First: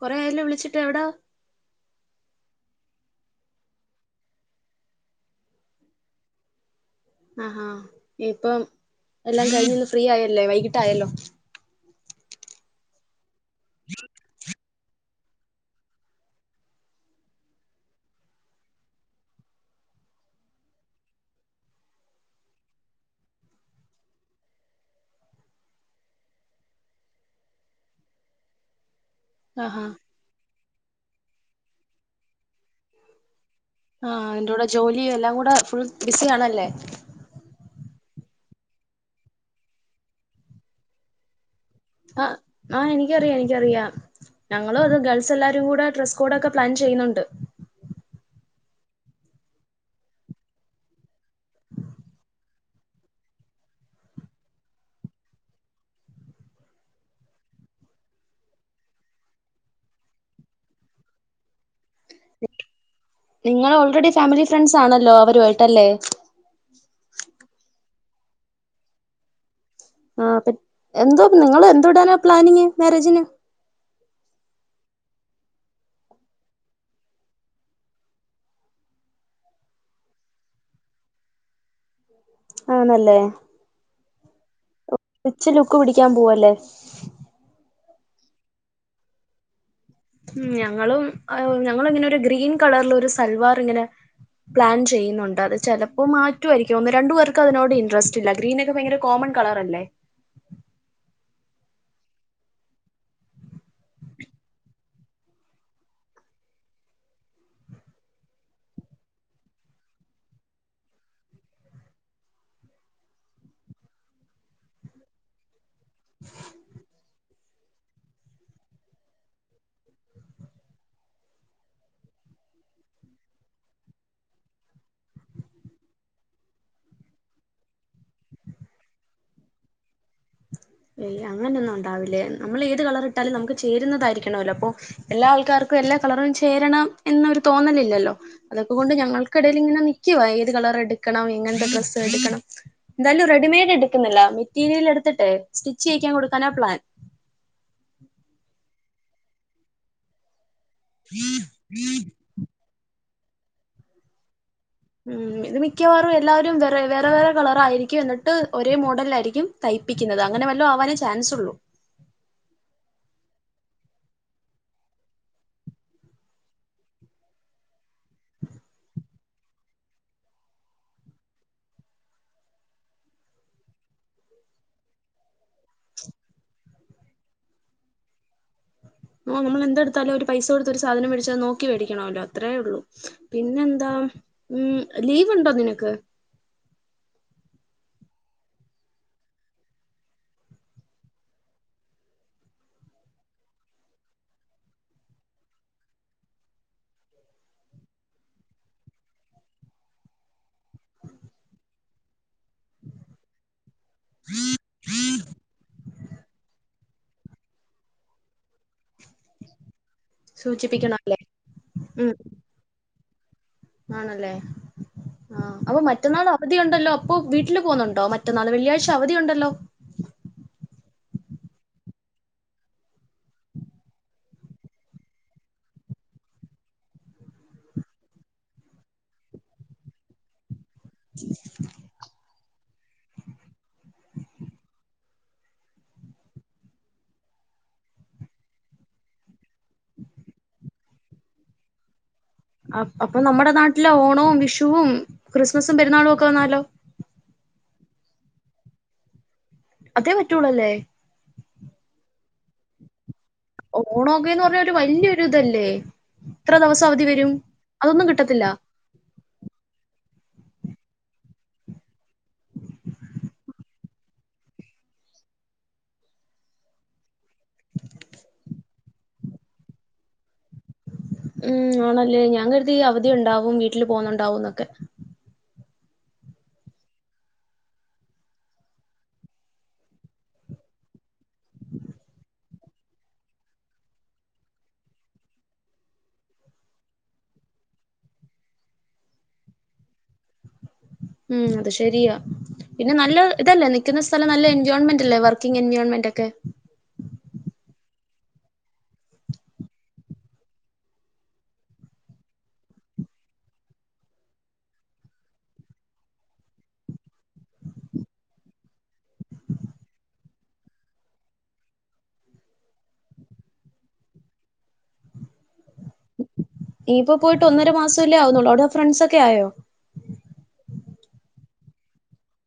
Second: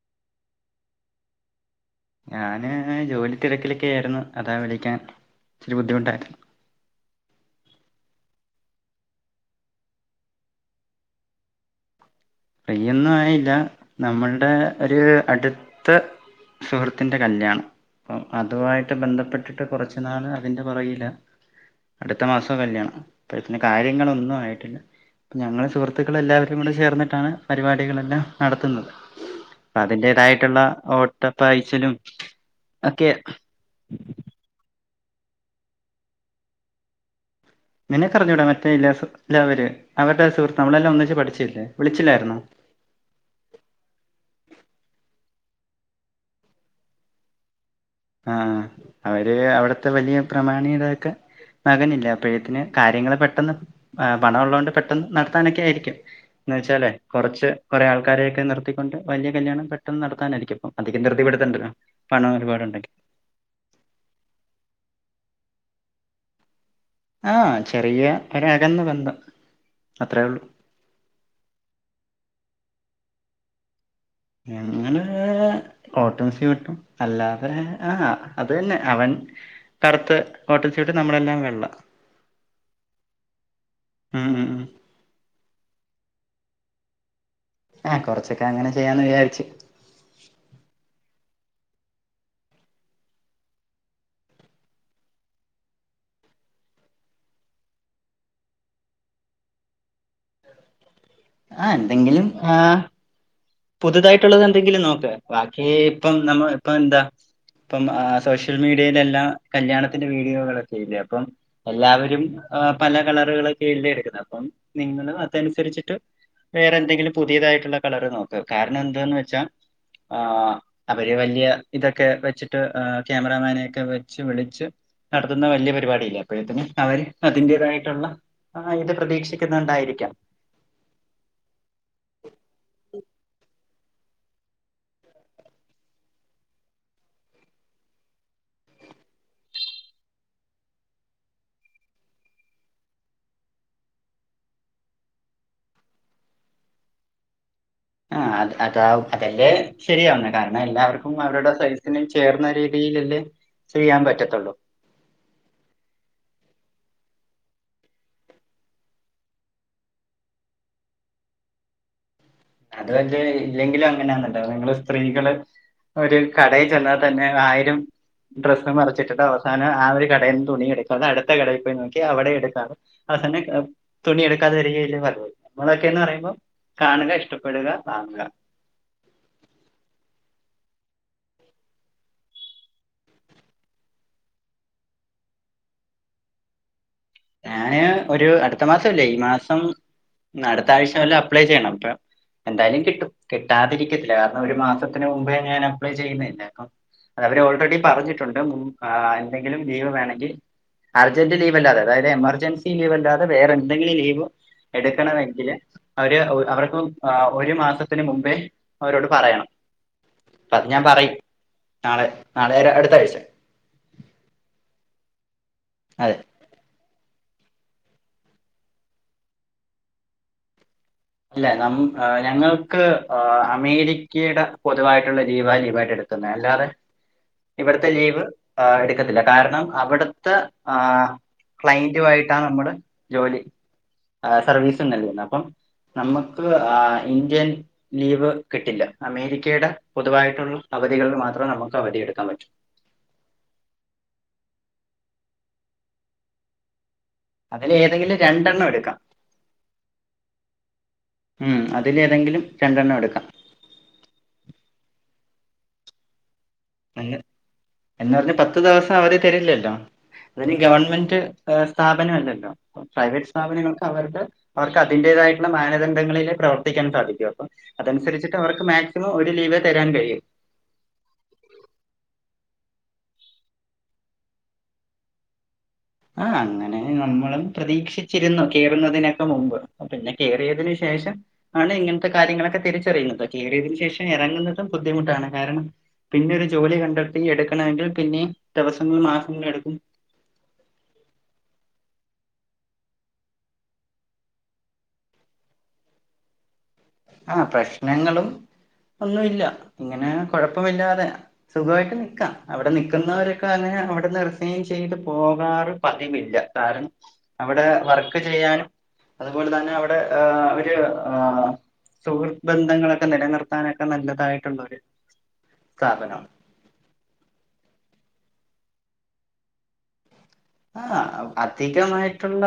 കൊറെ ആയല്ലോ വിളിച്ചിട്ട് എവിടാ ഞാന് ജോലി തിരക്കിലൊക്കെ ആയിരുന്നു അതാ വിളിക്കാൻ ഇച്ചിരി ബുദ്ധിമുട്ടായിരുന്നു ആഹാ ഇപ്പം എല്ലാം കഴിഞ്ഞന്ന് ഫ്രീ ആയല്ലേ വൈകിട്ടായല്ലോ ഫ്രീയൊന്നും ആയില്ല നമ്മൾടെ ഒരു അടുത്ത സുഹൃത്തിന്റെ കല്യാണം അം അതുമായിട്ട് ബന്ധപ്പെട്ടിട്ട് കുറച്ചുനാള് അതിന്റെ പൊറകിലാ അടുത്ത മാസോ കല്യാണം ഇപ്പഴ്ത്തിന് കാര്യങ്ങളൊന്നും ആയിട്ടില്ല പ്പ ഞങ്ങള് സുഹൃത്തുക്കൾ എല്ലാവരും കൂടെ ചേർന്നിട്ടാണ് പരിപാടികളെല്ലാം നടത്തുന്നത് ആഹാ അതിന്റെതായിട്ടുള്ള ഓട്ടപ്പായിച്ചലും ഒക്കെ ആ അതിന്റ്റൂട ജോലി എല്ലാം കൂടെ ഫുൾ ബിസി ആണല്ലേ നിനക്കറിഞ്ഞൂടേ മറ്റേ ഇല്ലാ ല്ലാവര് അവരുടെ സുഹൃത്ത് നമ്മളെല്ലാം ഒന്നിച്ച് പഠിച്ചയല്ലേ ആ ആ എനിക്കറിയ എനിക്കറിയ ഞങ്ങളും അത് ഗേൾസ് എല്ലാ രും കൂട ഡ്രസ് കോഡൊക്കെ പ്ലാൻ ചെയ്യുന്നുണ്ട് ആഹ് അവര് അവിടത്തെ വലിയ പ്രമാണി ഇതാക്കെ മകനില്ല അപ്പോഴത്തിന് കാര്യങ്ങള് പെട്ടെന്ന് പണ ഉള്ളത് കൊണ്ട് പെട്ടെന്ന് നടത്താനൊക്കെ ആയിരിക്കും എന്ന് വെച്ചാലേ കുറച്ച് കുറേ ആൾക്കാരെയൊക്കെ നിർത്തിക്കൊണ്ട് വലിയ കല്യാണം പെട്ടെന്ന് നടത്താനായിരിക്കുംപ്പം അധികം ധൃതിപ്പെടുത്തണ്ടല്ലോ പണം ഒരുപാടുടെങ്കി നിങ്ങൾ ഓൾറെഡി ഫാമിലി ഫ്രണ്ട്സ് ആണല്ലോ അവരുമായിട്ടല്ലേ ആഹ് ചെറിയ ഒരകന്ന ബന്ധം അത്രേ ആ ഉള്ളൂ പി എന്തോ നിങ്ങള് എന്തോടാനാണ് പ്ലാനിങ് മാരേജിന് ഞങ്ങള് കോട്ടും സ്യൂട്ടും അല്ലാതെ ആ അത് തന്നെ അവൻ കറുത്ത കോട്ടാൻ സ്യൂട്ട് നമ്മളെല്ലാം വെള്ള ആണല്ലേ ഉം ഉം ഉം ഉച്ച ലുക്ക് പിടി ക്കാൻ പോവല്ലേ ആ കൊറച്ചൊക്കെ അങ്ങനെ ചെയ്യാന്ന് വിചാരിച്ചു ഉം ഞങ്ങളും ഞങ്ങള് ഇങ്ങനെ ഒരു ഗ്രീൻ കളറിലൊരു സൽവാർ ഇങ്ങനെ പ്ലാൻ ചെയ്യുന്നുണ്ട് അത് ചെലപ്പോ മാറ്റുമായിരിക്കും ഒന്ന് രണ്ടു പേർക്ക് അതിനോട് ഇൻട്രറസ്റ്റ് ഇല്ല ഗ്രീനൊക്കെ ഭയങ്കര കോമൺ ൺ കളറല്ലേ ആ എന്തെങ്കിലും ആ പുതുതായിട്ടുള്ളത് എന്തെങ്കിലും നോക്ക് ബാക്കി ഇപ്പം നമ്മ ഇപ്പൊ എന്താ ഇപ്പം സോഷ്യൽ മീഡിയയിലെ എല്ലാം കല്യാണത്തിന്റെ വീഡിയോകളൊക്കെ ഇല്ലേ അപ്പം എല്ലാവരും പല കളറുകളക്കെല്ലെ എടുക്കുന്നത് അപ്പം നിങ്ങളും അതനുസരിച്ച് ട്ട് വേറെ എന്തെങ്കിലും പുതിയതായിട്ടുള്ള കളർ നോക്ക കാരണം എന്താന്ന് വെച്ചാ ആ അവര് വലിയ ഇതൊക്കെ വെച്ചിട്ട് ക്യാമറമാനെക്കെ വെച്ച് വിളിച്ച് നടത്തുന്ന വലിയ പരിപാടിയല്ലെ അപ്പോഴത്തിന് അവര് അതിന്റേതായിട്ടുള്ള ആ ഇത് പ്രതീക്ഷിക്കുന്നുണ്ടായിരിക്കാം എയ് അങ്ങനെയൊന്നുണ്ടാവില്ലേ നമ്മൾ ഏത് കളറിട്ടാലും നമുക്ക്. ചേരുന്നതായിരിക്കണല്ലോ അപ്പൊ എല്ലാ ആൾക്കാർക്കും എല്ലാ കളറും ചേരണം എന്നൊരു തോന്നലില്ലല്ലോ. ഇതൊക്കെക്കൊണ്ട് ഞങ്ങൾക്കിടയിൽ ഇങ്ങനെ നിക്കുവാ ഏത് കളർ എടുക്കണം എങ്ങനെതെ ഡ്രസ്സ് എടുക്കണം എന്തായാലും റെഡിമെ.. ീട് എടുക്കുന്നില്ല മെറ്റീരിയൽ എടുത്തിട്ട് സ്റ്റിച്ച് ചെയിക്കാൻ കൊടുക്കാനാ പ്ലാൻ. ആ അ അതാ അതെല്ലേ ശരിയാവുന്ന കാരണം. എല്ലാവർക്കും അവരുടെ സൈസിനും ചേർന്ന രീതിയില്ലല്ലേ ചെയ്യാൻ പറ്റതൊള്ളൂ. ഉം ഇത് മിക്കവാറും എല്ലാവരും വേറെ വേറെ വേറെ കളറായിയിരിക്കും എന്നിട്ട് ഒരേ മോഡൽ ആയിരിക്കും തയ് പ്പിക്കുന്നത് അങ്ങനെ വല്ലോ ആവാനേ ചാൻസ് ഉള്ളു. അത് വലിയ ഇല്ലെങ്കിലും അങ്ങനെയന്നല്ലോ നിങ്ങള് സ്ത്രീകള് ഒരു കടയിൽ ചെന്നാതന്നെ ആയിരം ഡ്രസ്സ് മറിച്ചിട്ടിട്ട് അവസാനം ആ ഒരു കടയിന്ന് തുണി എടുക്കാതെ അടുത്ത കടയി പോയി നോക്കി അവിടെ എടുക്കാതെ തന്നെ തുണിയ എടുക്കാത വരികയില്ല നമ്മളൊക്കെന്ന് പറയുമ്പോ കാണുക ഇഷ്ടപ്പെടുക വാങ്ങുക നമ്മൾ എന്തെടുത്താലേ ഒരു പൈസ കൊടുത്തൊരു സാധനം മേടിച്ചാ നോക്കി മേടിക്കണമല്ലോ അത്രേ ഉള്ളൂ പിന്നെന്താ ഉം ലീവുണ്ടോ നിനക്ക് ഞാന് ഒരു അടുത്ത മാസോല്ലേ ഈ മാസം അടുത്ത ആഴ്ച വല്ലോ അപ്ലൈ ചെയ്യണം അപ്പ എന്തായാലും കിട്ടും കിട്ടാതിരിക്കത്തില്ല കാരണം ഒരു മാസത്തിന് മുമ്പേ ഞാൻ അപ്ലൈ ചെയ്യുന്നല്ലെ അപ്പം അത് അവര് ഓൾറെഡി പറഞ്ഞിട്ടുണ്ട്് മും എന്തെങ്കിലും ലീവ് വേണമെങ്കിൽ അർജന്റ് ലീവ് അല്ലാതെ അതായത് എമർജൻസി ലീവല്ലാതെ വേറെന്തെങ്കിലും ലീവ് എടു ണമെങ്കില് അവര് അവർക്ക് ഒരു മാസത്തിനുമുമ്പേ അവരോട് പറയണം അ അത് ഞാൻ സൂചിപ്പിക്കണം പറയും അല്ലേ നാളെ ഉം നാളെരെ അടുത്തഴ്ച ആണല്ലേ ആ അപ്പൊ അതെ മറ്റന്നാൾ അവധിയുണ്ടല്ലോ അപ്പൊ വീട്ടില് പോവുന്നുണ്ടോ മറ്റന്നാള് വെള്ളിയാഴ്ച അവധിയുണ്ടല്ലോ ഇല്ല നമ് ഞങ്ങൾക്ക് അമേരിക്കെടെ പൊതുവായിട്ടുള്ള ലീവാ ലീവായിട്ട് എടു [unintelligible] അല്ലാതെ ഇവിടുത്തെ ലീവ് ഹ് എടുക്കത്തില്ല കാരണം അവിടുത്തെ ആ ക്ലയന്റു ആയിട്ടാണ് നമ്മുടെ ജോലി സർവീസ് ഒന്നുല്ലന്ന് അപ്പം നമുക്ക് ഇന്ത്യൻ ലീവ് കിട്ടില്ല അമേരിക്കയുടെ പൊതുവായിട്ടുള്ള അവധികളിൽ മാത്രം നമക്ക് അവധിയെടുക്കാൻ പറ്റു അ അപ്പൊ നമ്മുടെ നാട്ടിലെ ഓണവും വിഷുവും ക്രിസ്മസും പെരുന്നാളു ഒക്കെ വന്നാലോ അതിൽ ഏതെങ്കിലും രണ്ടെണ്ണം എടുക്കാം അതേ പറ്റുള്ളൂ അല്ലേ ഉം അതിൽേഏതെങ്കിലും രണ്ടെണ്ണം എടുക്കാം ഓണോക്കെന്ന് പറഞ്ഞ ഒരു വല്യൊരു ഇതല്ലേ ഇത്ര ദിവസം അവധി എന്ന വരും അതൊന്നും എന്ന പറഞ്ഞ് കിട്ടത്തില്ല പത്ത് ദവസം അവര് തരില്ലല്ലോ അതിന് ഗവൺമെന്റ് സ്ഥാപനം അല്ലല്ലോ പ്രൈവറ്റ് സ്ഥാപനങ്ങൾക്ക് അവരടെ അവർക്ക് അതി ന്റെയാതായിട്ടുള്ള മാനദണ്ഡങ്ങളിലെ പ്രവർത്തിക്കാൻ സാധിക്കും അപ്പൊ അതനുസരിച്ചി് അവർക്ക് മാക്സിമം ഒരു ലീവ് തരാൻ കഴി കഴിയു ഉം ആണല്ലേ ഞാൻകരുതി അവധിയണ്ടാകും വീട്ടിൽ പോകുന്നുണ്ടാവുംന്നൊക്കെ ആ അങ്ങനെ നമ്മളും പ്രതീക്ഷിച്ചിരുന്നു കേയറുന്നതിനൊക്കെ മുമ്പ് പിന്നെ കേയറിയതിനു ശേഷം ശേഷം ആണ് ഇങ്ങനത്തെ കാര്യങ്ങളൊക്കെ തിരിച്ചറിയുന്നത് കയറിയതിനു ശേഷം ഇറങ്ങുന്നതും ബുദ്ധിമുട്ടാണ് കാരണം പിന്നെ ഒരു ജോലി കണ്ടെത്തി എടുക്കണമെങ്കിൽ പിന്നെ ദിവസങ്ങളും മാസങ്ങൾ എടുക്കും ഉം അത് ശരിയാ പിന്നെ നല്ല ഇതല്ലേ നിക്കുന്ന സ്ഥലം നല്ല എൻജോയൺമെന്റ് അല്ലേ വർക്കിങ് എൻവിയോൺമെന്റ് ഒക്കെ ആഹ് പ്രശ്നങ്ങളും ഒന്നുമില്ല ഇങ്ങനെ കൊഴപ്പമില്ലാതെ സുഖമായിട്ട് നിക്കാം അവിടെ നിക്കുന്നവരൊക്കെ അങ്ങനെ അവിടുന്ന് റിസൈൻ ചെയ്ത് പോകാറ് പതിവില്ല കാരണം അവിടെ വർക്ക് ചെയ്യാനും അതുപോലെ തന്നെ അവിടെ അവര് ആ സുഹൃത് ബന്ധങ്ങളൊക്കെ നിലനിർത്താനൊക്കെ നല്ലതായിട്ടുള്ളൊരു സ്ഥാപനം ഇയിപ്പോ പോയിട്ട് ഒന്നര മാസമല്ലേ ആവുന്നുള്ളൂ അവിടെ ഫ്രണ്ട്സൊക്കെ ആയോ ആ അധികമായിട്ടുള്ള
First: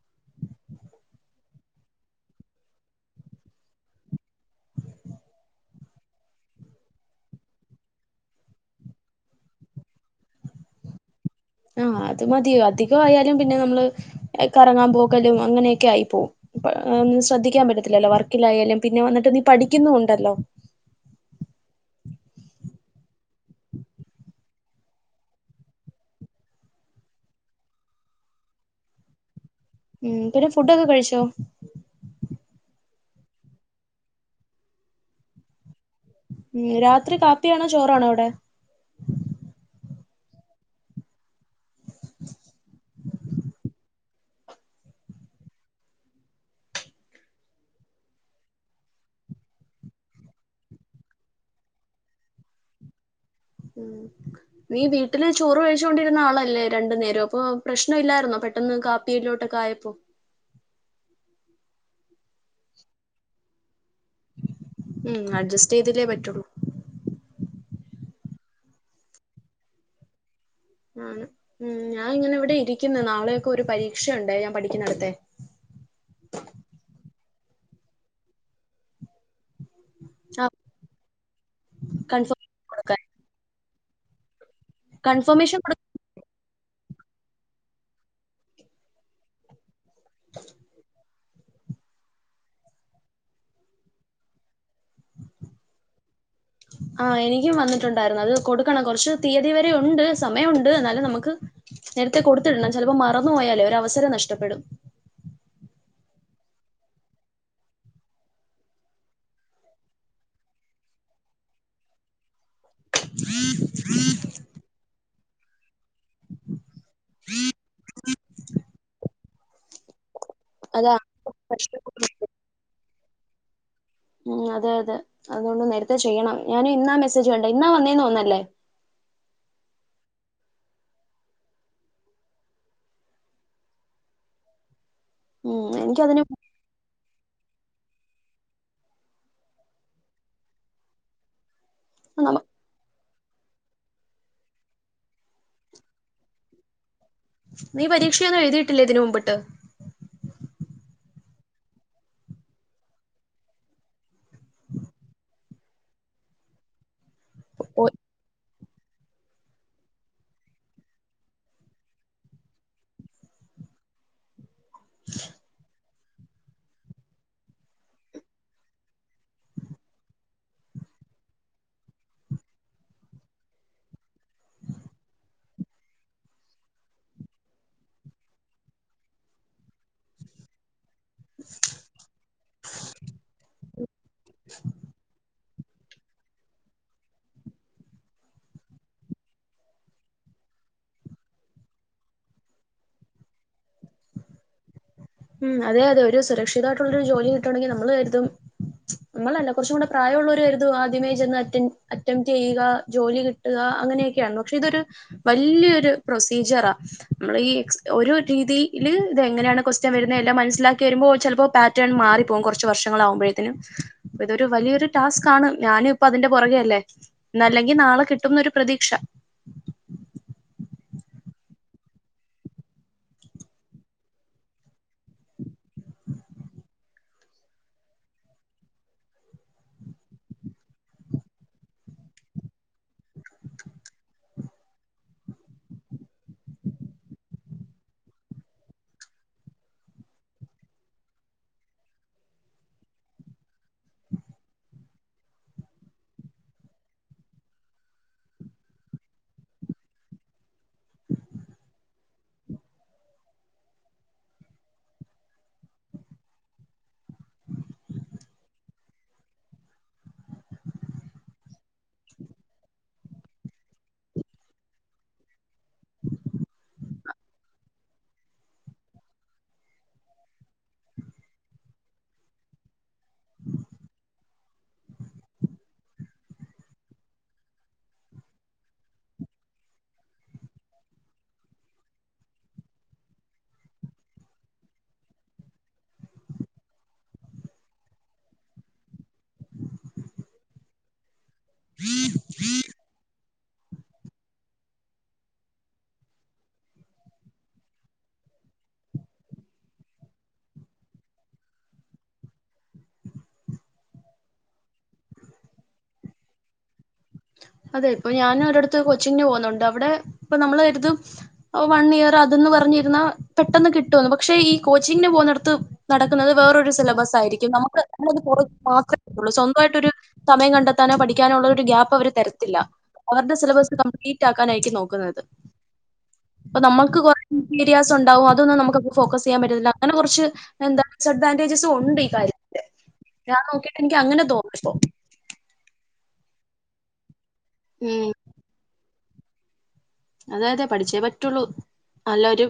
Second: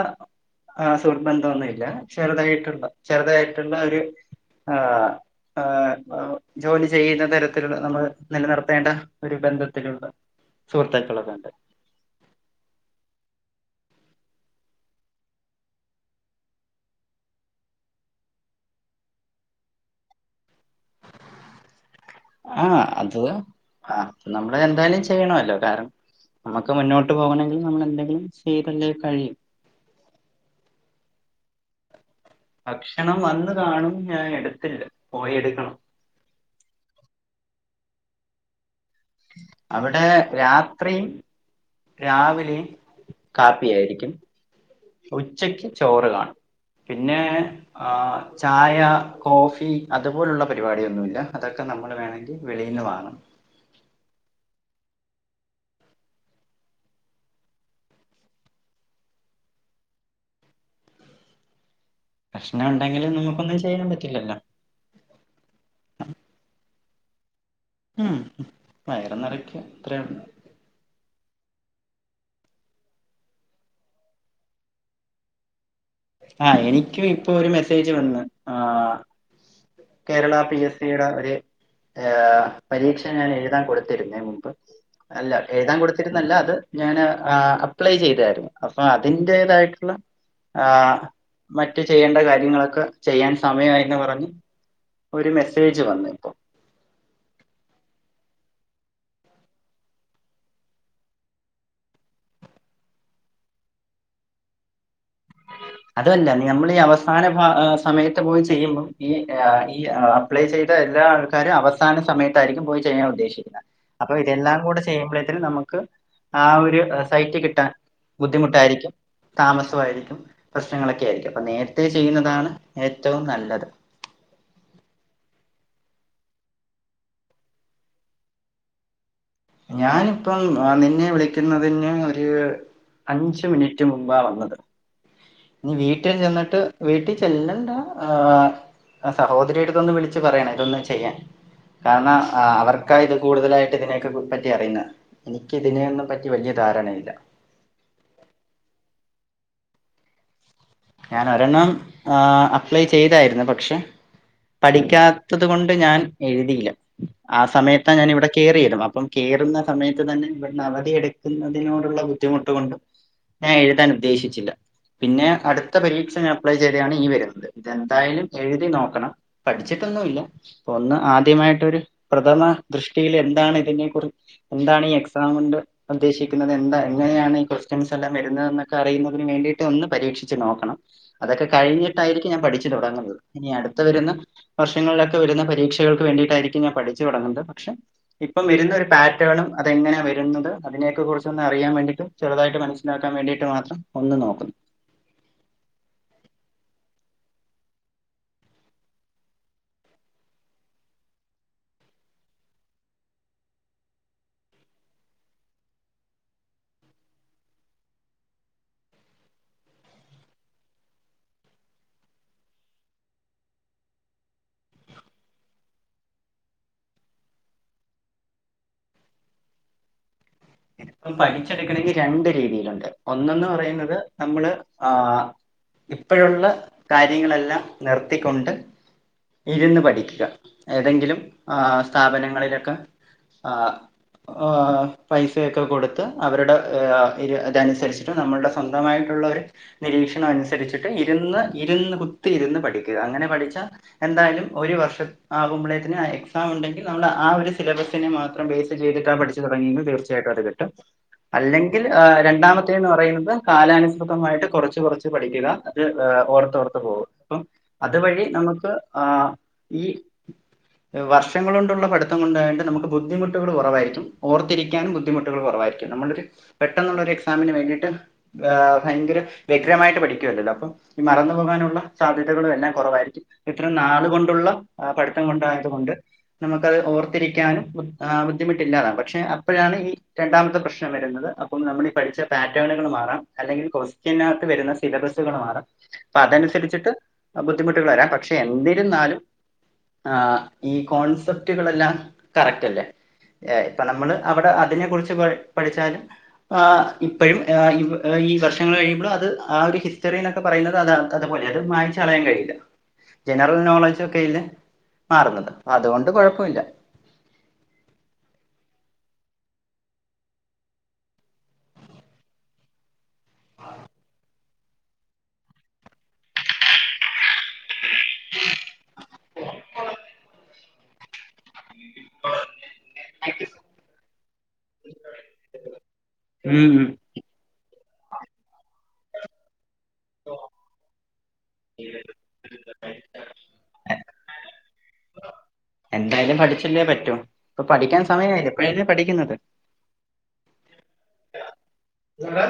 ആ സുഹൃബന്തോന്നില്ല ചെറുതായിട്ടുള്ള ചെറുതായിട്ടുള്ള ഒരു ആ് ആ ജോലി ചെയ്യുന്ന തരത്തിലുള്ള നമ്മൾ നിലനിർത്തേണ്ട ഒരു ബന്ധത്തിലുള്ള സഹൃത്ത്ക്കളൊക്ക്‌ണ്ട് ആഹ അത് മതിയോ അധിക ആയാലും പിന്നെ നമ്മള് കറങ്ങാൻ പോകലും അങ്ങനെയൊക്കെ ആയി പോവും [inaudible] ശ്രദ്ധിക്കാൻ പറ്റത്തില്ലോ വർക്കിലായാലും പിന്നെ വന്നിട്ട് നീ പഠിക്കുന്നുവുണ്ടല്ലോ ആഹ് അത് ആ നമ്മള് എന്തായാലും ചെയ്യണല്ലോ കാരണം നമ്മുക്ക് മുന്നോട്ട് പോകണമെങ്കിൽ നമ്മൾ എന്തെങ്കിലും ചെയ്തല്ലേ കഴിയു ഉം പിന്നെ ഫുഡൊക്കെ കഴിച്ചോ ഭക്ഷണം വന്ന് കാണും ഞാൻ എടുത്തില്ല പോയി എടുക്കണം ഉം രാത്രി കാപ്പിയാണോ ചോറാണോ അവിടെ അവിടെ രാത്രിയും രാവിലെ കാപ്പിയായിരിക്കും ഉച്ചക്ക് ചോറ് കാണും പിന്നെ ആ ചായ കോഫി അതുപോലുള്ള പരിപാടിയൊന്നുമി ല്ല അതൊക്കെ നമ്മൾ വേണമെങ്കിൽ വെളിയിൽന്ന് വങ്ങണം ഉ നീ വീട്ടില് ചോറ് കഴിച്ചൊണ്ടിരുന്ന ആളല്ലേ രണ്ടു നേരവും അപ്പൊ പ്രശ്നം ഇല്ലായിരുന്നോ [unintelligible] പെട്ടന്ന് കാപ്പിയിലോട്ടൊക്കെ ആയപ്പോ [inaudible] പ്രശ്നം ഉണ്ടെങ്കിൽ നമുക്കൊന്നും ചെയ്യാൻ പ ഉം അഡ്ജസ്റ്റ് ചെയ്തില്ലേ പറ്റുള്ളൂ ഉം വയറ നിറക്ക അത്ര [unintelligible] ഉ ഞാൻ ഇങ്ങനെ ഇവിടെ ഇരിക്കുന്ന നാളെയൊക്കെ ഒരു പരീക്ഷയുണ്ട് ഞാൻ പഠിക്കുന്നിടത്തെ ആ് എനിക്കും ഇപ്പൊ ഒരു മെസ്സേജ് വന്ന് ആ കേരള പി എസ് സിയുടെ ഒരു അ കൺഫോം കൊടുക്കാൻ പരീക്ഷ ഞാൻ എഴുതാൻ കൊടുത്തിരുന്നു എ മുൻപ് അല്ല കൺഫർമേഷൻ കൊടു എഴുതാൻ കൊടുത്തിരുന്നല്ല അത് ഞാന് അ അപ്ലൈ ചെയ്തായിരുന്നു അപ്പൊ അതിന്റേതായിട്ടുള്ള ആ മറ്റു ചെയ്യേണ്ട കാര്യങ്ങളൊക്കെ ചെയ്യാൻ സമയമായിന്ന് പറഞ്ഞ് ഒരു മെസ്സേജ് വന്നു ഇപ്പോ ആ എനിക്കും വന്നിട്ടുണ്ടായിരുന്നു അത് കൊടുക്കണം കൊറച്ച് തീയതി വരെ ഉണ്ട് സമയമുണ്ട് എന്നാലും നമുക്ക് നേരത്തെ കൊടുത്തിടണം ചിലപ്പോ മറന്നു പോയാലേ ഒരു അവസരം നഷ്ടപ്പെടും അതു അല്ല നമ്മൾ ഈ അവസാന ഫ അ സമയത്ത് പോയി ചെയ്യുമ്പോൾ ഈ ഈ അപ്ലൈ ചെയ് എല്ലാ ആൾക്കാരും അവസാന സമയത്തായിരിക്കും പോയി ചെയ്യാൻ ഉദ്ദേശിക്കുന്നത് അപ്പൊ ഇതെല്ലാം കൂടെ ചെയ്യുമ്പോഴത്തും നമുക്ക് ആ ഒരു സൈറ്റ് കിട്ടാൻ ബുദ്ധിമുട്ടായിരിക്കും താമസമായിരിക്കും അതാ പ്രശ്നങ്ങളൊക്കെ ആയിരിക്കും അപ്പൊ നേരത്തെ ചെയ്യുന്നതാണ് ഏറ്റവും നല്ലത് ഉം അതെ അതെ അതുകൊണ്ട് നേരത്തെ ചെയ്യണം ഞാനും ഇന്നാ മെസ്സേജ് കണ്ട ഇന്നാ വന്നേന്ന് തോന്നല്ലേ ഞാനിപ്പം നിന്നെ വിളിക്കുന്നതിന് ഒരു അഞ്ച മിനിറ്റ് മുമ്പാ വന്നത് ഇനി ഉം വീട്ടിൽ എനിക്കതിന് ചെന്നിട്ട് വീട്ടിൽ ചെല്ലേണ്ട ആ സഹോദരി അടുത്തൊന്ന് വിളിച്ച് പറയണം ഇതൊന്ന് ചെയ്യാൻ കാരണം അവർക്ക് ഇത് കൂടുതലായിട്ട് ഇതിനെയൊക്കെ കു പറ്റി അറിയുന്ന എനിക്ക് ഇതിനെയോന്നും പറ്റി വലിയ ധാരണയില്ല നീ പരീക്ഷയൊന്നും എഴുതിയിട്ടില്ലേ [unintelligible] ഞാൻ ഒരെണ്ണം ആ അപ്ലൈ ചെയ്തായിരുന്നു പക്ഷെ പഠിക്കാത്തത് കൊണ്ട് ഞാൻ എഴുതിയില്ല ആ ഓ സമയത്താ ഞാൻ ഇവിടെ കയറിതും അപ്പം കെ കയറുന്ന സമയത്ത് തന്നെ ഇവിടുന്ന് അവധിയ എടുക്കുന്നതിനോടുള്ള ബുദ്ധിമുട്ട് കൊണ്ടും ഞാൻ എഴുതാൻ ഉദ്ദേശിച്ചില്ല പിന്നെ അടു ത്ത പരീക്ഷ ഞൻ അപ്ലൈ ചെയ്തതാണ് ഈ വരുന്നത് ഇതെന്തായാലും എഴുതി നോക്കണം പഠിച്ചിട്ടൊന്നു ഇല്ല ഒന്ന് ആദ്യമായിട്ടൊരു പ്രഥമ ദൃഷ്ടിയിൽ എന്താണ് ഇതിനെകുറി എന്താണ് ഈ എക്സാമ് ഉണ്ട് ഉദ്ദേശിക്കുന്നത് എന്താ എങ്ങനെയാണ് ഈ ക്വസ്റ്റ്യൻസ് എല്ലാം വരുന്നത എന്നൊക്കെ അറിയുന്നതിന് വേണ്ടിയിട്ട് ഒന്ന് പരീക്ഷിച്ച് നോക്കാം [unintelligible] അതൊക്കെ കഴിഞ്ഞിട്ടായിരിക്കും ഞാൻ പഠിച്ചു തുടങ്ങുന്നത് ഇനി അതൊക്കെ കഴിഞ്ഞിട്ടായിരിക്കും ഞാൻ പഠിച്ചു തുടങ്ങുവാ ഇനി അടുത്ത വരുന്ന വർഷങ്ങളിലൊക്കെ വരുന്ന പരീക്ഷകൾക്ക് വേണ്ടി ണ്ടരിക്കും ഞാൻ പഠിച്ചു തുടങ്ങുന്നത് പക്ഷെ ഇപ്പം വരുന്ന ഒരു പാറ്റേണും അതെങ്ങനെ വരുന്നത് അതിലേക്ക് ജസ്റ്റൊന്ന് അറിയാൻ വേണ്ടിട്ടും ചെറുതായിട്ട് മനസ്സിലാക്കാൻ വേണ്ടിട്ടും മാത്രം ഒന്ന് നോക്കും ഉം അതെ അതെ ഒരു സുരക്ഷിതായിട്ടുള്ളൊരു ജോലി കിട്ടണെങ്കിൽ നമ്മള് കരുതും നമ്മളല്ല കുറച്ചും കൂടെ പ്രായൊള്ളവര് കരുതുവ ആദ്യമേ ചെന്ന് അറ്റ അറ്റംറ്റ് ചെയ്യുക ജോലി കിട്ടുകാ അങ്ങ് അങ്ങനെയൊക്കെയാ പക്ഷെ ഇതൊരു വല്ല്യൊരു പ്രൊസീജിയറ നമ്മളെ ഈ ഒരു രീതിയില് ഇത എങ്ങനെയാണ് ക്വൊസ്റ്റ്യൻ വരുന്നെല്ലാം മനസിലാക്കി വരുമ്പോ ചിലപ്പോ പാറ്റേൺ മാറിപ്പോവും കുറച്ച് വർഷങ്ങളാവുമ്പോഴത്തിനും ഇതൊരു വലിയൊരു ടാസ്കാണ് ഞാനുപ്പൊ അതിന്റെ പുറകെ അല്ലേ ഇന്നല്ലെങ്കിൽ നാളെ കിട്ടുംന്നൊരു പ്രതീക്ഷ [unintelligible] [inaudible] ഇതിപ്പം പഠിച്ചെടുക്കണെങ്കി രണ്ട് രീതിയിലുണ്ട് ഒന്നന്ന് പറയുന്നത് നമ്മള് ആ ഇപ്പഴുള്ള കാര്യങ്ങളെല്ലാം നിർത്തിക്കൊണ്ട് ഇരുന്ന് പഠിക്കുക ഏതെങ്കിലും ആ സ്ഥാപനങ്ങളിലൊക്കെ ആഹ ഓ പൈസയൊക്കെ കൊടുത്ത് അവരുടെ ആ ഇ ഇതനുസരിച്ചിട്ട് നമ്മളുടെ സ്വന്തമായിട്ടുള്ളൊരു നിരീ അനുസരിച്ചിട്ട് ഇരുന്ന് ഇരുന്ന് കുത്തി ഇരുന്ന് പഠിക്കുക അങ്ങനെ പഠിച്ചാ എന്തായാലും ഒരു വർഷ ആവുമ്പളേക്കിന് എക്സാം ഉണ്ടെങ്കിൽ നമ്മൾ ആ ഒരു സിലബസിനെ മാത്രം ബേസ് ചെയ്തിട്ടാ പഠിച്ചു തുടങ്ങിയെങ്കിൽ തീർ ഏതാണ് കിട്ടാ അല്ലെങ്കിൽ രണ്ടാമത്തേന്ന് പറയുന്നത് കാലാനുസൃതമായിട്ട് കുറച്ച് കുറച്ച് പഠിക്കുക അത് ഓർത്തോർത്തു പോകും അപ്പം അതുവഴി നമുക്ക് ആ ഈ വർഷങ്ങളോണ്ടുള്ള പഠിത്തം കൊണ്ടായണ്ട് നമുക്ക് ബുദ്ധിമുട്ടുകൾ കൊറവായിരിക്കും ഓർത്തിരിക്കാനും ബുദ്ധിമുട്ടുകൾ കൊറവായിരിക്കും നമ്മളൊരു പെട്ടെന്നുള്ളൊരു എക്സാമിന് വേണ്ടിട്ട് ആ ഭയങ്കര വെഗ്രമായിട്ട് പ പഠിക്കൂല്ലല്ലോ അപ്പ ഈ മറന്നു പോകാനുള്ള സാധ്യതകളു എല്ലാം കുറവായിരിക്കും ഇത്ര നാളുകൊണ്ടുള്ള എ പ ഠിത്തം കൊണ്ടായത് കൊണ്ട് നമുക്കത് ഓർത്തിരിക്കാനും ആ ബുദ്ധിമുട്ടില്ലാതാ പക്ഷെ അപ്പഴാണ് ഈ രണ്ടാമത്തെ പ്രശ്നം വരുന്നത് അപ്പം നമ്മളീ പഠിച്ച പാറ്റേണുകൾ മാറാം അല്ലെങ്കിൽ ക്വസ്ത്യനകത്ത് വരുന്ന സിലബ ബസ്സ്കൾ മാറ അപ്പൊ അതനുസരിച്ചിട്ട് ബുദ്ധിമുട്ടുകൾ വരാം പക്ഷെ എന്തിരുന്നാലും ആ ഈ കോൺസെപ്റ്റുകളളെല്ലാം കറക്റ്റല്ലേ? ഏ ഇപ്പൊ നമ്മള് അവിടെ അതിനെ കുറിച്ച് പ പഠിച്ചാലും ആ് ഇപ്പഴും ഈ വർഷങ്ങൾ കഴിയുമ്പോ അത് ആ ഒരു ഹിസ്റ്ററിന്നൊക്കെ പറയുന്നത് അതാണ് കഥ പൊ അത് മായിച്ച് കളയാൻ കഴിയില്ല ജനറൽ നോളജൊക്കെയിൽ മാറുന്നുണ്ട് അതുകൊണ്ട് കൊഴപ്പയില്ല അതെ ഇപ്പൊ ഞാൻ ഒരിടുത്ത് കോച്ചിങ്ങിന് പോകുന്നുണ്ട് അവിടെ ഇപ്പ നമ്മൾ കരുതും വൺ ഇയർ അത് പറഞ്ഞിരുന്ന പെട്ടെന്ന് കിട്ടുവെന്ന് പക്ഷെ ഈ കോച്ചിങ്ങിന് പോവുന്നിടത്ത് നടക്കുന്നത് വേറൊരു സിലബസായിരിക്കും നമുക്ക്റ മാത്രേള്ളൂ സ്വന്തമായിട്ട് ഒരു സമയം കണ്ടെത്താനോ പഠിക്കാനോ ഉള്ളൊരു ഗ്യാപ്പ് അവര് തര്ല്ല [inaudible] തില അവരുടെ സിലബസ് കംപ്ലീറ്റ് ആക്കാനായിരിക്കും നോക്കുന്നത് ഉം അപ്പൊ ഉം നമ്മുക്ക് കൊറേ ഏരിയാസ്ണ്ടാവും അതൊന്നും നമുക്ക് ഫോക്കസിയ്യാൻ പറ്റണില്ല അങ്ങനെ കൊറച്ച് എന്താ ഡിസഡ്വന്റ്വാജസും ഉണ്ടീ കാര്യത്തിൽ ഞാൻ നോക്കിയിട്ടിൻക്കങ്ങനെ തോന്നി [inaudible] എന്തായാലും പഠിച്ചല്ലേ പറ്റൂ ഇപ്പൊ പഠിക്കാൻ സമയയില്ലേ ഇപ്പഴല്ലേ പഠിക്കുന്നത് അതെതെ പഠിച്ചേ പറ്റുള്ളൂ നല്ലൊരു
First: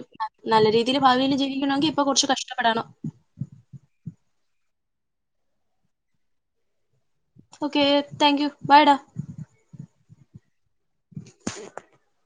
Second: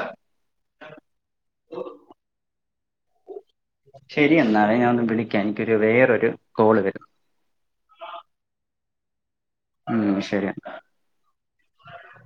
നല്ല രീ ഇത്തിരി ഭാവിയിൽ ജീവിക്കണെങ്കിൽ ഇപ്പൊ കൊർച്ച് കഷ്ടപ്പെടാണം ശരിയ എന്നാളെ ഞാൻ ഒന്ന് വിളിക്ക എനിക്കൊരു വേറൊരു കോള് വരുന്നു ഓക്കേ താങ്ക് യൂ ബായ് ടാ ഉം ശരിയന്നാ [unintelligible]